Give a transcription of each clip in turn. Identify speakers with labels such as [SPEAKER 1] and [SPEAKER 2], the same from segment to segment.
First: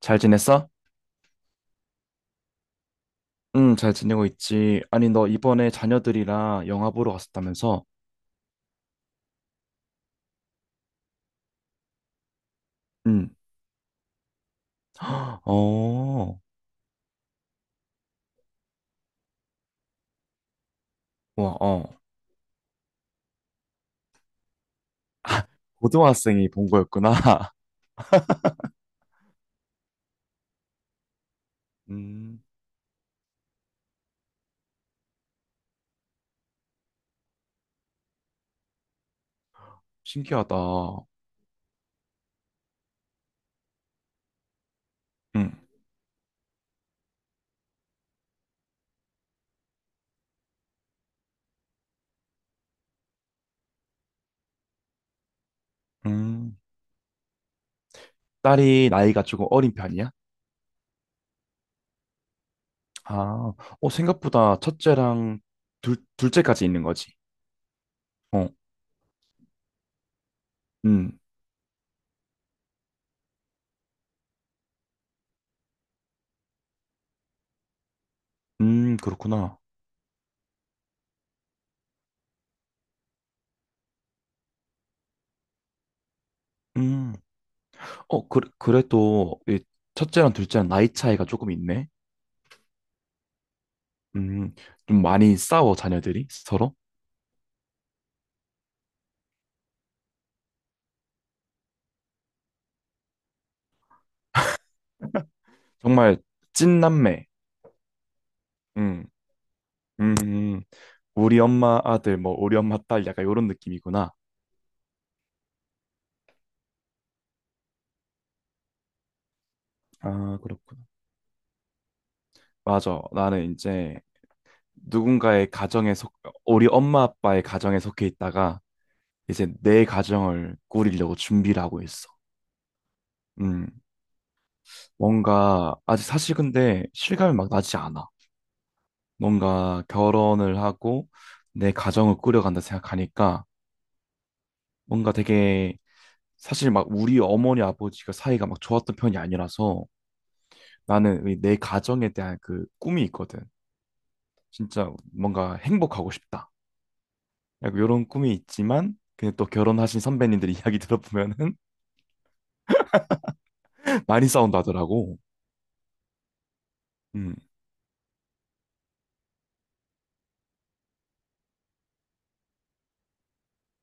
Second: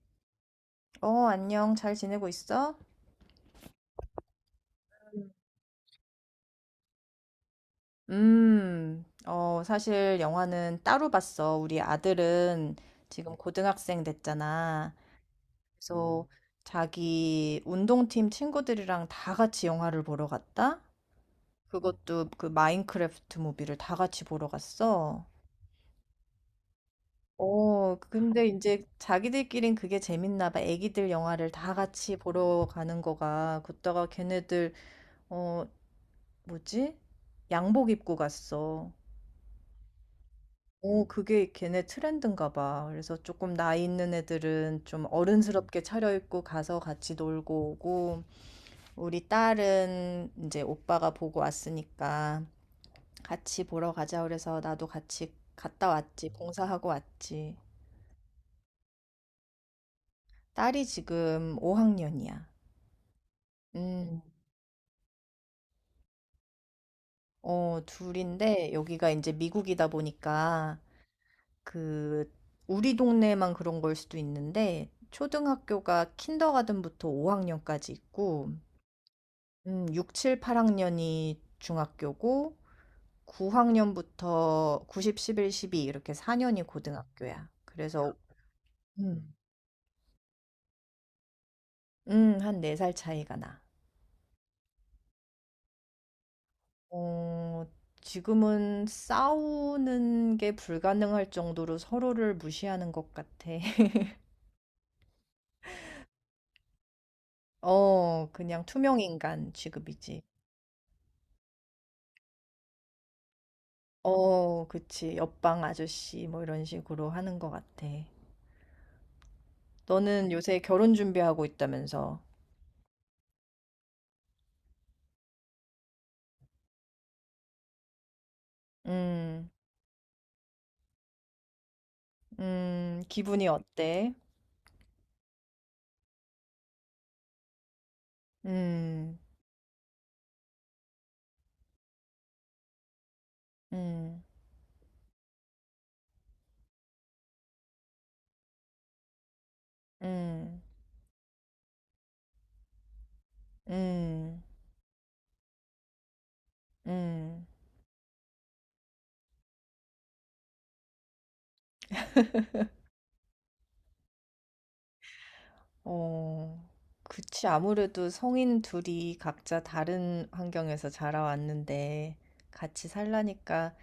[SPEAKER 1] 잘 지냈어?
[SPEAKER 2] 어, 안녕. 잘 지내고 있어?
[SPEAKER 1] 응, 잘 지내고 있지. 아니, 너 이번에 자녀들이랑 영화 보러 갔었다면서?
[SPEAKER 2] 사실 영화는 따로 봤어. 우리 아들은
[SPEAKER 1] 응.
[SPEAKER 2] 지금 고등학생 됐잖아. 그래서
[SPEAKER 1] 어,
[SPEAKER 2] 자기 운동팀 친구들이랑 다 같이 영화를 보러 갔다?
[SPEAKER 1] 와, 어.
[SPEAKER 2] 그것도 그 마인크래프트 무비를 다 같이 보러 갔어.
[SPEAKER 1] 아, 고등학생이 본 거였구나.
[SPEAKER 2] 근데 이제 자기들끼린 그게 재밌나 봐. 애기들 영화를 다 같이
[SPEAKER 1] 음,
[SPEAKER 2] 보러 가는 거가. 그다가 걔네들, 어, 뭐지? 양복 입고 갔어.
[SPEAKER 1] 신기하다.
[SPEAKER 2] 그게 걔네 트렌드인가 봐. 그래서 조금 나이 있는 애들은 좀
[SPEAKER 1] 응,
[SPEAKER 2] 어른스럽게 차려입고 가서 같이 놀고 오고. 우리 딸은 이제 오빠가 보고 왔으니까 "같이 보러 가자." 그래서 나도 같이 갔다 왔지.
[SPEAKER 1] 음.
[SPEAKER 2] 봉사하고 왔지.
[SPEAKER 1] 딸이 나이가 조금 어린 편이야?
[SPEAKER 2] 딸이 지금 5 학년이야.
[SPEAKER 1] 아, 어,
[SPEAKER 2] 음.
[SPEAKER 1] 생각보다 첫째랑 둘째까지 있는 거지.
[SPEAKER 2] 둘
[SPEAKER 1] 어,
[SPEAKER 2] 인데 여기가 이제 미국이다 보니까
[SPEAKER 1] 음,
[SPEAKER 2] 그 우리 동네만 그런 걸 수도 있는데 초등학교가 킨더가든 부터 5 학년까지 있고
[SPEAKER 1] 그렇구나.
[SPEAKER 2] 6-7-8 학년이 중학교고 9 학년부터 90-11-12 이렇게 4 년이
[SPEAKER 1] 음,
[SPEAKER 2] 고등학교야. 그래서
[SPEAKER 1] 어, 그,
[SPEAKER 2] 음.
[SPEAKER 1] 그래도 이 첫째랑 둘째랑 나이 차이가 조금 있네.
[SPEAKER 2] 한 4살 차이가 나.
[SPEAKER 1] 음, 좀 많이 싸워, 자녀들이 서로.
[SPEAKER 2] 어 지금은 싸우는 게 불가능할 정도로 서로를 무시하는 것 같아.
[SPEAKER 1] 정말 찐남매.
[SPEAKER 2] 그냥 투명
[SPEAKER 1] 음,
[SPEAKER 2] 인간
[SPEAKER 1] 음,
[SPEAKER 2] 취급이지.
[SPEAKER 1] 음. 우리 엄마 아들, 뭐, 우리 엄마 딸, 약간 이런 느낌이구나.
[SPEAKER 2] 그치. 옆방 아저씨 뭐 이런 식으로 하는 것 같아. 너는
[SPEAKER 1] 아,
[SPEAKER 2] 요새
[SPEAKER 1] 그렇구나.
[SPEAKER 2] 결혼 준비하고 있다면서.
[SPEAKER 1] 맞아. 나는 이제 누군가의 가정에 속, 우리 엄마 아빠의 가정에 속해 있다가 이제
[SPEAKER 2] 음.
[SPEAKER 1] 내 가정을 꾸리려고 준비를 하고 있어.
[SPEAKER 2] 기분이
[SPEAKER 1] 음,
[SPEAKER 2] 어때?
[SPEAKER 1] 뭔가, 아직 사실 근데 실감이 막 나지 않아.
[SPEAKER 2] 음,
[SPEAKER 1] 뭔가 결혼을 하고 내 가정을 꾸려간다 생각하니까
[SPEAKER 2] 음,
[SPEAKER 1] 뭔가 되게 사실 막 우리 어머니 아버지가 사이가 막 좋았던 편이 아니라서
[SPEAKER 2] 음,
[SPEAKER 1] 나는 이내 가정에 대한 그 꿈이 있거든.
[SPEAKER 2] 음,
[SPEAKER 1] 진짜 뭔가 행복하고 싶다.
[SPEAKER 2] 음.
[SPEAKER 1] 약간 이런 꿈이 있지만 근데 또 결혼하신 선배님들 이야기 들어보면은 많이 싸운다더라고.
[SPEAKER 2] 어,
[SPEAKER 1] 음.
[SPEAKER 2] 그치. 아무래도 성인 둘이 각자 다른 환경에서 자라왔는데 같이 살라니까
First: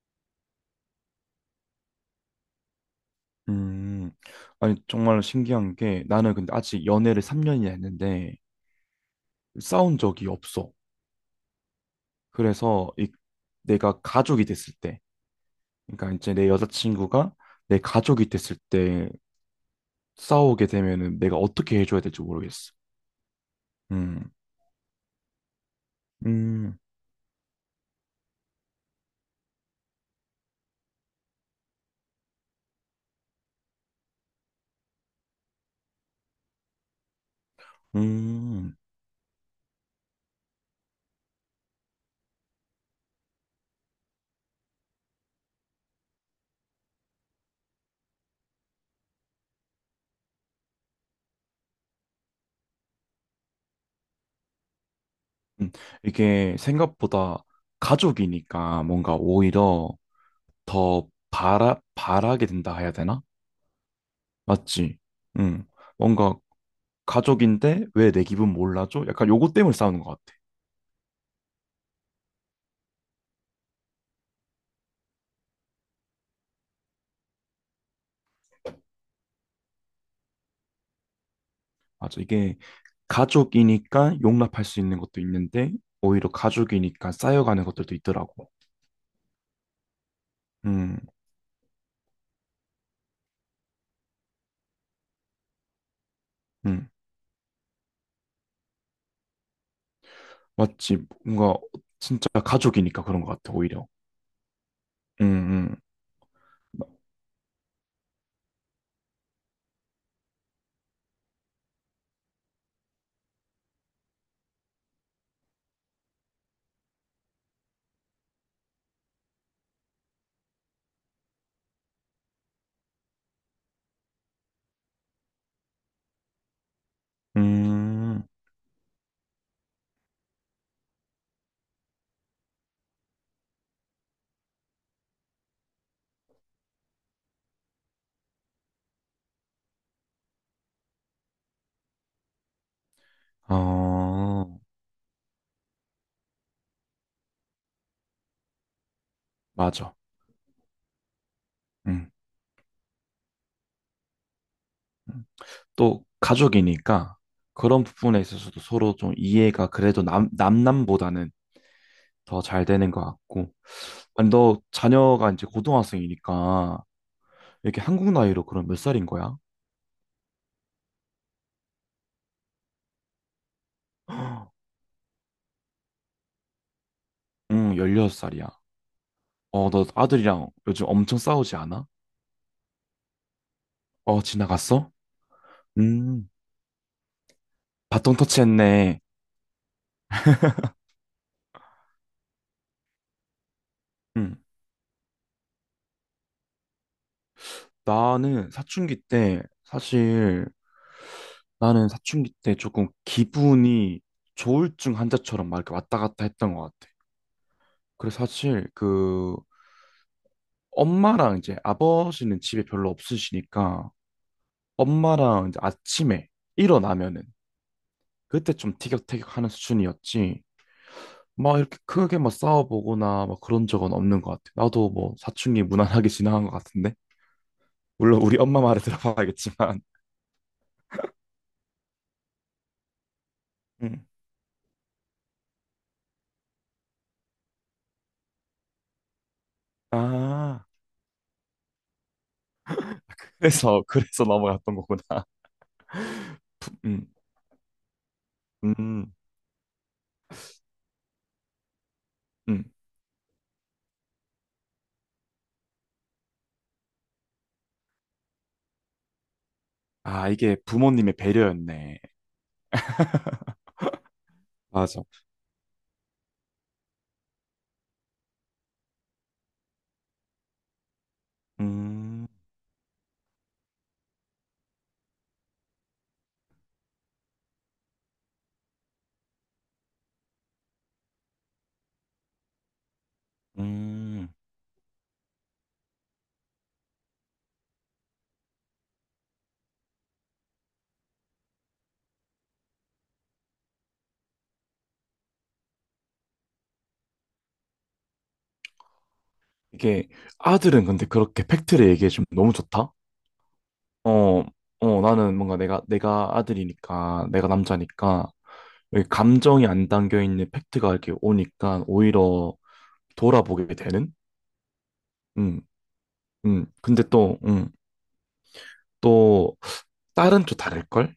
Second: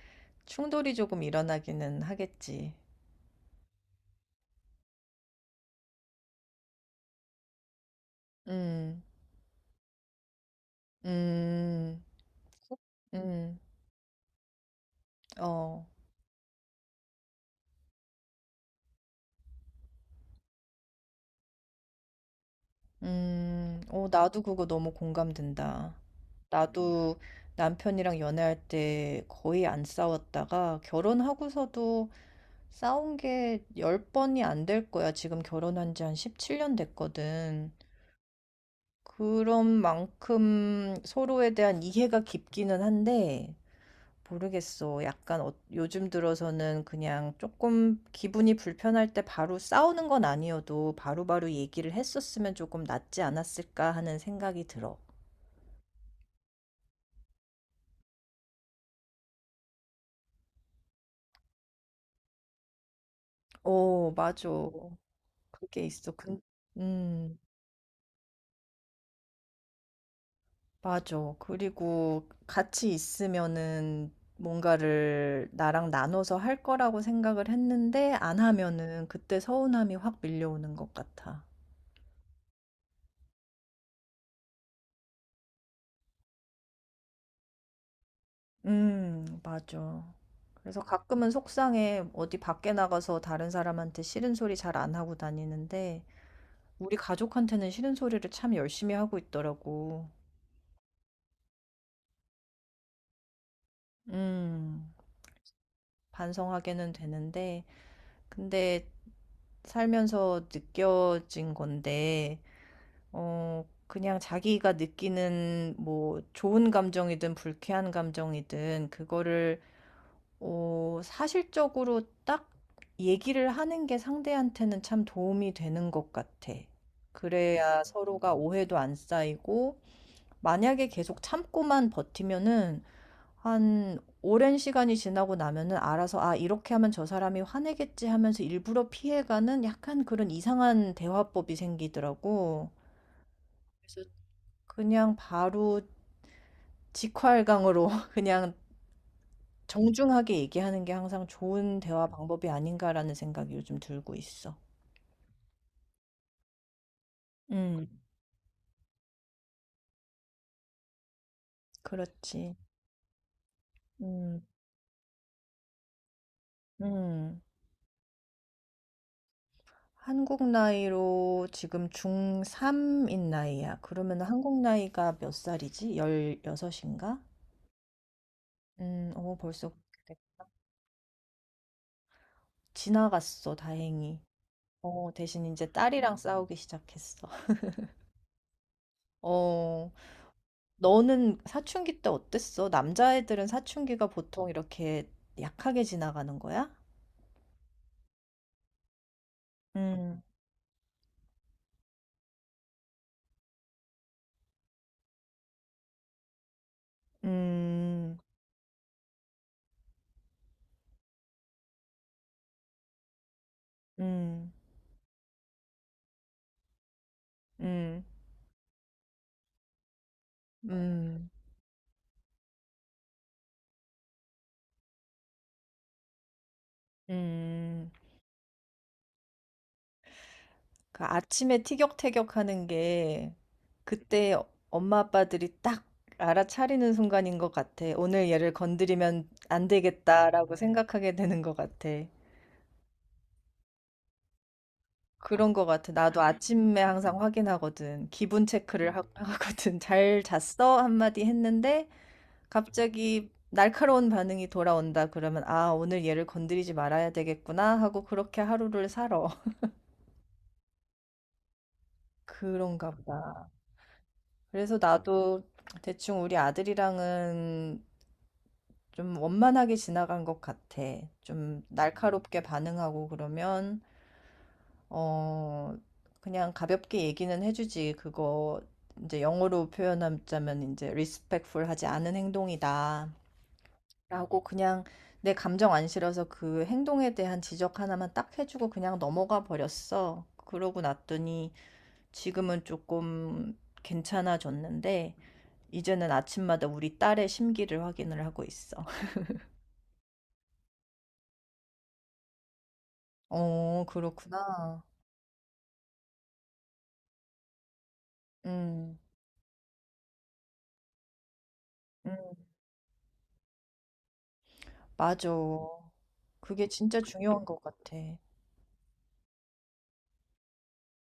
[SPEAKER 2] 충돌이 조금 일어나기는 하겠지.
[SPEAKER 1] 음. 아니 정말 신기한 게 나는 근데 아직 연애를 3년이나 했는데
[SPEAKER 2] 음,
[SPEAKER 1] 싸운 적이 없어.
[SPEAKER 2] 음,
[SPEAKER 1] 그래서 이
[SPEAKER 2] 음,
[SPEAKER 1] 내가 가족이 됐을 때
[SPEAKER 2] 어.
[SPEAKER 1] 그러니까 이제 내 여자친구가 내 가족이 됐을 때 싸우게 되면은 내가 어떻게 해줘야 될지 모르겠어. 음,
[SPEAKER 2] 나도 그거 너무 공감된다.
[SPEAKER 1] 음,
[SPEAKER 2] 나도 남편이랑 연애할 때 거의 안 싸웠다가 결혼하고서도 싸운 게 10번이 안 될 거야. 지금 결혼한 지 한 17년 됐거든.
[SPEAKER 1] 음,
[SPEAKER 2] 그런 만큼 서로에 대한 이해가 깊기는 한데, 모르겠어. 약간 요즘 들어서는 그냥 조금 기분이 불편할 때 바로 싸우는 건 아니어도 바로바로 얘기를 했었으면 조금 낫지 않았을까 하는 생각이 들어.
[SPEAKER 1] 음. 이게 생각보다 가족이니까 뭔가 오히려 더 바라게 된다 해야 되나?
[SPEAKER 2] 어, 맞아.
[SPEAKER 1] 맞지? 음,
[SPEAKER 2] 그게 있어.
[SPEAKER 1] 뭔가
[SPEAKER 2] 음,
[SPEAKER 1] 가족인데 왜 내 기분 몰라줘? 약간 요거 때문에 싸우는 것 같아.
[SPEAKER 2] 맞아. 그리고 같이 있으면은 뭔가를 나랑 나눠서 할 거라고 생각을 했는데 안 하면은 그때 서운함이 확 밀려오는 것 같아.
[SPEAKER 1] 맞아. 이게 가족이니까 용납할 수 있는 것도 있는데 오히려 가족이니까 쌓여가는 것들도 있더라고.
[SPEAKER 2] 맞아. 그래서
[SPEAKER 1] 음,
[SPEAKER 2] 가끔은 속상해. 어디 밖에 나가서 다른 사람한테 싫은 소리 잘 안 하고 다니는데,
[SPEAKER 1] 음.
[SPEAKER 2] 우리 가족한테는 싫은 소리를 참 열심히 하고 있더라고.
[SPEAKER 1] 맞지. 뭔가 진짜 가족이니까 그런 것 같아, 오히려.
[SPEAKER 2] 음,
[SPEAKER 1] 음,
[SPEAKER 2] 반성하게는 되는데, 근데 살면서 느껴진 건데, 그냥 자기가 느끼는 뭐 좋은 감정이든 불쾌한 감정이든 그거를 사실적으로 딱 얘기를 하는 게 상대한테는 참 도움이 되는 것 같아. 그래야
[SPEAKER 1] 음. 음,
[SPEAKER 2] 서로가 오해도 안 쌓이고, 만약에 계속 참고만 버티면은, 한 오랜 시간이 지나고 나면은 알아서, 아, 이렇게 하면 저 사람이 화내겠지 하면서 일부러 피해가는 약간 그런 이상한 대화법이 생기더라고. 그래서
[SPEAKER 1] 어,
[SPEAKER 2] 그냥 바로 직활강으로 그냥
[SPEAKER 1] 맞아.
[SPEAKER 2] 정중하게 얘기하는 게 항상 좋은 대화
[SPEAKER 1] 음.
[SPEAKER 2] 방법이 아닌가라는 생각이 요즘 들고 있어.
[SPEAKER 1] 음. 또 가족이니까 그런
[SPEAKER 2] 음,
[SPEAKER 1] 부분에 있어서도 서로 좀 이해가 그래도 남, 남남보다는 더
[SPEAKER 2] 그렇지.
[SPEAKER 1] 잘 되는 것 같고. 아니,
[SPEAKER 2] 음,
[SPEAKER 1] 너 자녀가 이제 고등학생이니까
[SPEAKER 2] 음.
[SPEAKER 1] 이렇게 한국 나이로 그럼 몇 살인 거야?
[SPEAKER 2] 한국 나이로 지금 중3인 나이야. 그러면 한국 나이가 몇 살이지? 16인가?
[SPEAKER 1] 응, 16살이야.
[SPEAKER 2] 벌써
[SPEAKER 1] 어, 너
[SPEAKER 2] 그렇게 됐-
[SPEAKER 1] 아들이랑 요즘 엄청 싸우지 않아?
[SPEAKER 2] 지나갔어, 다행히.
[SPEAKER 1] 어, 지나갔어?
[SPEAKER 2] 대신 이제 딸이랑
[SPEAKER 1] 음,
[SPEAKER 2] 싸우기 시작했어.
[SPEAKER 1] 바통 터치했네.
[SPEAKER 2] 어, 너는 사춘기 때 어땠어? 남자애들은 사춘기가
[SPEAKER 1] 응.
[SPEAKER 2] 보통 이렇게 약하게 지나가는 거야?
[SPEAKER 1] 나는 사춘기 때,
[SPEAKER 2] 음.
[SPEAKER 1] 사실, 나는 사춘기 때 조금 기분이 조울증 환자처럼 막 이렇게 왔다 갔다 했던 것 같아.
[SPEAKER 2] 음.
[SPEAKER 1] 그래서 사실, 그, 엄마랑 이제 아버지는 집에 별로 없으시니까,
[SPEAKER 2] 음.
[SPEAKER 1] 엄마랑 이제 아침에 일어나면은,
[SPEAKER 2] 음.
[SPEAKER 1] 그때 좀 티격태격 하는 수준이었지.
[SPEAKER 2] 음.
[SPEAKER 1] 막 이렇게 크게 막 싸워보거나 막 그런 적은 없는 것 같아. 나도 뭐 사춘기 무난하게 지나간 것 같은데.
[SPEAKER 2] 음.
[SPEAKER 1] 물론 우리 엄마 말에 들어봐야겠지만.
[SPEAKER 2] 그 아침에 티격태격하는 게
[SPEAKER 1] 음.
[SPEAKER 2] 그때 엄마 아빠들이 딱 알아차리는 순간인 것 같아. 오늘 얘를 건드리면 안 되겠다라고
[SPEAKER 1] 아,
[SPEAKER 2] 생각하게 되는 것 같아.
[SPEAKER 1] 그래서 넘어갔던 거구나.
[SPEAKER 2] 그런 것 같아. 나도 아침에
[SPEAKER 1] 음,
[SPEAKER 2] 항상 확인하거든. 기분 체크를
[SPEAKER 1] 음,
[SPEAKER 2] 하거든. 잘 잤어? 한마디 했는데
[SPEAKER 1] 음.
[SPEAKER 2] 갑자기 날카로운 반응이 돌아온다 그러면 아, 오늘 얘를 건드리지 말아야 되겠구나 하고 그렇게 하루를 살아.
[SPEAKER 1] 아, 이게 부모님의 배려였네.
[SPEAKER 2] 그런가 보다. 그래서
[SPEAKER 1] 맞아.
[SPEAKER 2] 나도 대충 우리 아들이랑은 좀 원만하게 지나간 것 같아. 좀
[SPEAKER 1] 음,
[SPEAKER 2] 날카롭게 반응하고 그러면, 어, 그냥 가볍게 얘기는 해주지. 그거 이제 영어로 표현하자면 이제 respectful 하지 않은 행동이다,
[SPEAKER 1] 음.
[SPEAKER 2] 라고 그냥 내 감정 안 실어서 그 행동에 대한 지적 하나만 딱 해주고 그냥 넘어가 버렸어. 그러고 났더니 지금은 조금 괜찮아졌는데, 이제는 아침마다 우리 딸의 심기를 확인을 하고 있어.
[SPEAKER 1] 이게 아들은 근데 그렇게 팩트를 얘기해주면 너무 좋다?
[SPEAKER 2] 어,
[SPEAKER 1] 어,
[SPEAKER 2] 그렇구나.
[SPEAKER 1] 어, 나는 뭔가 내가 아들이니까, 내가 남자니까,
[SPEAKER 2] 음,
[SPEAKER 1] 여기 감정이 안 담겨 있는 팩트가 이렇게 오니까
[SPEAKER 2] 음,
[SPEAKER 1] 오히려 돌아보게 되는?
[SPEAKER 2] 맞아.
[SPEAKER 1] 음,
[SPEAKER 2] 그게 진짜
[SPEAKER 1] 근데 또,
[SPEAKER 2] 중요한 것 같아.
[SPEAKER 1] 또, 딸은 또 다를걸?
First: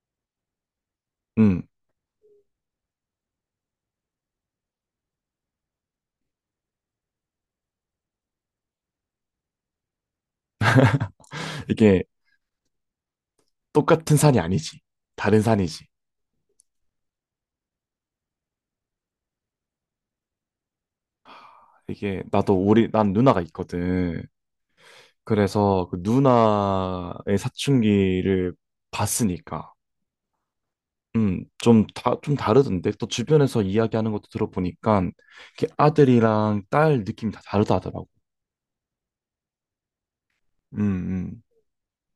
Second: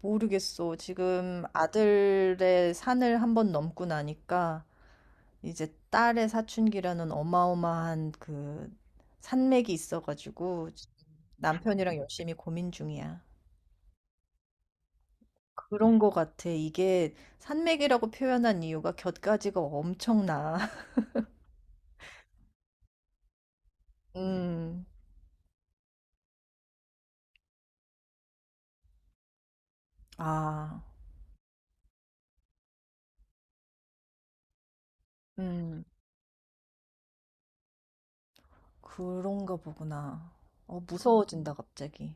[SPEAKER 2] 모르겠어. 지금
[SPEAKER 1] 음,
[SPEAKER 2] 아들의 산을 한번 넘고 나니까 이제 딸의 사춘기라는 어마어마한 그 산맥이 있어가지고 남편이랑
[SPEAKER 1] 이게
[SPEAKER 2] 열심히 고민 중이야.
[SPEAKER 1] 똑같은 산이 아니지. 다른 산이지.
[SPEAKER 2] 그런 것 같아. 이게 산맥이라고 표현한 이유가 곁가지가 엄청나.
[SPEAKER 1] 이게, 나도 우리, 난 누나가 있거든.
[SPEAKER 2] 음,
[SPEAKER 1] 그래서 그 누나의 사춘기를 봤으니까.
[SPEAKER 2] 아.
[SPEAKER 1] 좀 다르던데. 또 주변에서 이야기하는 것도 들어보니까, 이렇게
[SPEAKER 2] 음,
[SPEAKER 1] 아들이랑 딸 느낌이 다 다르다 하더라고.
[SPEAKER 2] 그런가 보구나.
[SPEAKER 1] 음, 음.
[SPEAKER 2] 무서워진다, 갑자기.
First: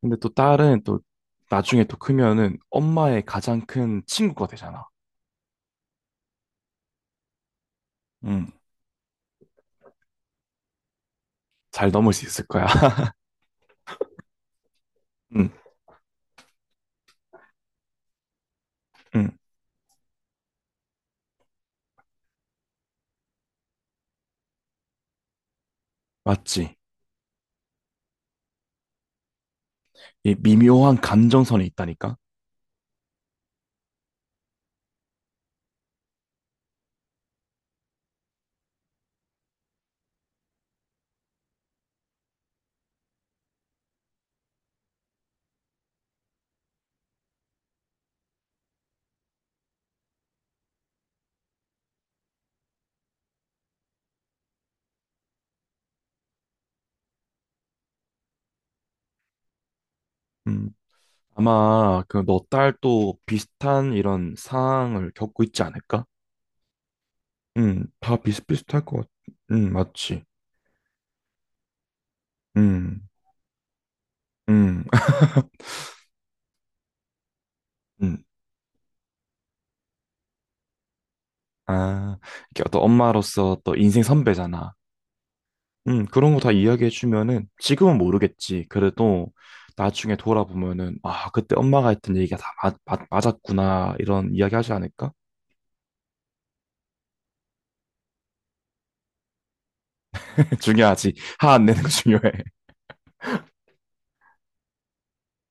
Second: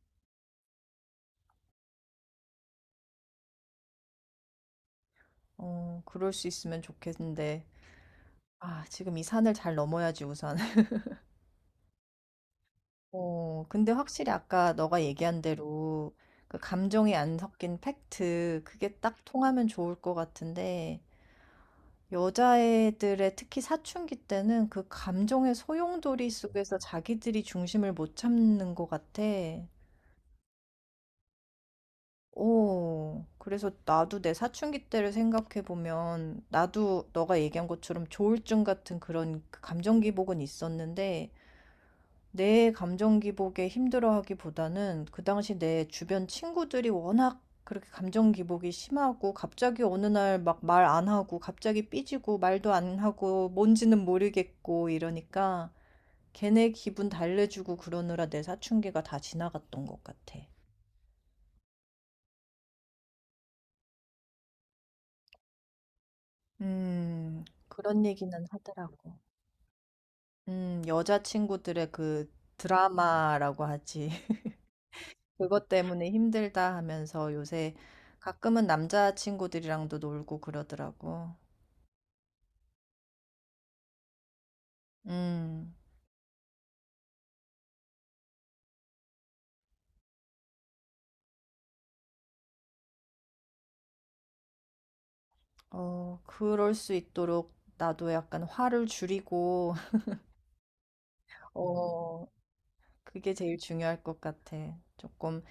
[SPEAKER 1] 근데 또 딸은 또 나중에 또 크면은 엄마의 가장 큰 친구가 되잖아.
[SPEAKER 2] 그럴 수 있으면 좋겠는데.
[SPEAKER 1] 음,
[SPEAKER 2] 아, 지금 이 산을 잘 넘어야지, 우선.
[SPEAKER 1] 잘 넘을 수 있을 거야.
[SPEAKER 2] 근데 확실히 아까 너가 얘기한
[SPEAKER 1] 음,
[SPEAKER 2] 대로 그 감정이 안 섞인 팩트, 그게 딱
[SPEAKER 1] 음,
[SPEAKER 2] 통하면 좋을 것 같은데, 여자애들의 특히 사춘기 때는 그 감정의 소용돌이 속에서
[SPEAKER 1] 맞지.
[SPEAKER 2] 자기들이 중심을 못 잡는 것 같아.
[SPEAKER 1] 이 미묘한 감정선이 있다니까.
[SPEAKER 2] 오, 그래서 나도 내 사춘기 때를 생각해보면, 나도 너가 얘기한 것처럼 조울증 같은 그런 그 감정 기복은 있었는데, 내 감정 기복에 힘들어하기보다는 그 당시 내 주변 친구들이 워낙 그렇게 감정 기복이 심하고, 갑자기 어느 날 막 말 안 하고, 갑자기 삐지고, 말도 안 하고, 뭔지는 모르겠고, 이러니까, 걔네 기분 달래주고 그러느라 내 사춘기가 다 지나갔던 것 같아.
[SPEAKER 1] 음, 아마 그 너 딸 또 비슷한 이런 상황을 겪고 있지 않을까?
[SPEAKER 2] 그런
[SPEAKER 1] 다
[SPEAKER 2] 얘기는
[SPEAKER 1] 비슷비슷할 것 같,
[SPEAKER 2] 하더라고.
[SPEAKER 1] 맞지.
[SPEAKER 2] 여자친구들의 그
[SPEAKER 1] 음,
[SPEAKER 2] 드라마라고 하지.
[SPEAKER 1] 음.
[SPEAKER 2] 그것 때문에 힘들다 하면서 요새
[SPEAKER 1] 음.
[SPEAKER 2] 가끔은 남자친구들이랑도 놀고 그러더라고.
[SPEAKER 1] 아, 이렇게 어떤 엄마로서 또 인생 선배잖아.
[SPEAKER 2] 음.
[SPEAKER 1] 그런 거 다 이야기해주면은 지금은 모르겠지. 그래도 나중에 돌아보면은, 아, 그때 엄마가 했던 얘기가 다 맞았구나. 이런 이야기 하지 않을까?
[SPEAKER 2] 그럴 수 있도록 나도 약간 화를 줄이고.
[SPEAKER 1] 중요하지. 화 안 내는 거
[SPEAKER 2] 어
[SPEAKER 1] 중요해.
[SPEAKER 2] 그게 제일 중요할 것 같아. 조금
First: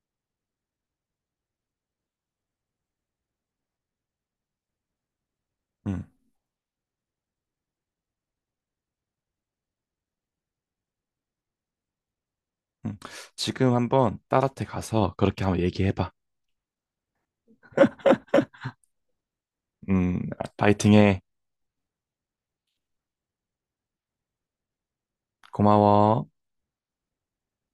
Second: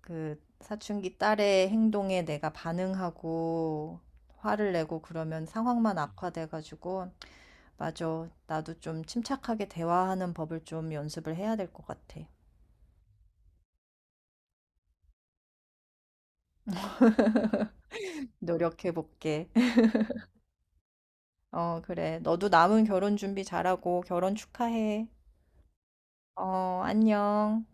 [SPEAKER 2] 그 사춘기 딸의 행동에 내가 반응하고 화를 내고 그러면 상황만
[SPEAKER 1] 음,
[SPEAKER 2] 악화돼 가지고 맞아. 나도 좀 침착하게 대화하는 법을 좀 연습을 해야 될 것 같아.
[SPEAKER 1] 음. 지금 한번 딸한테 가서 그렇게 한번 얘기해봐.
[SPEAKER 2] 노력해 볼게.
[SPEAKER 1] 음, 파이팅해.
[SPEAKER 2] 그래. 너도 남은 결혼 준비 잘하고 결혼 축하해.
[SPEAKER 1] 고마워.
[SPEAKER 2] 안녕.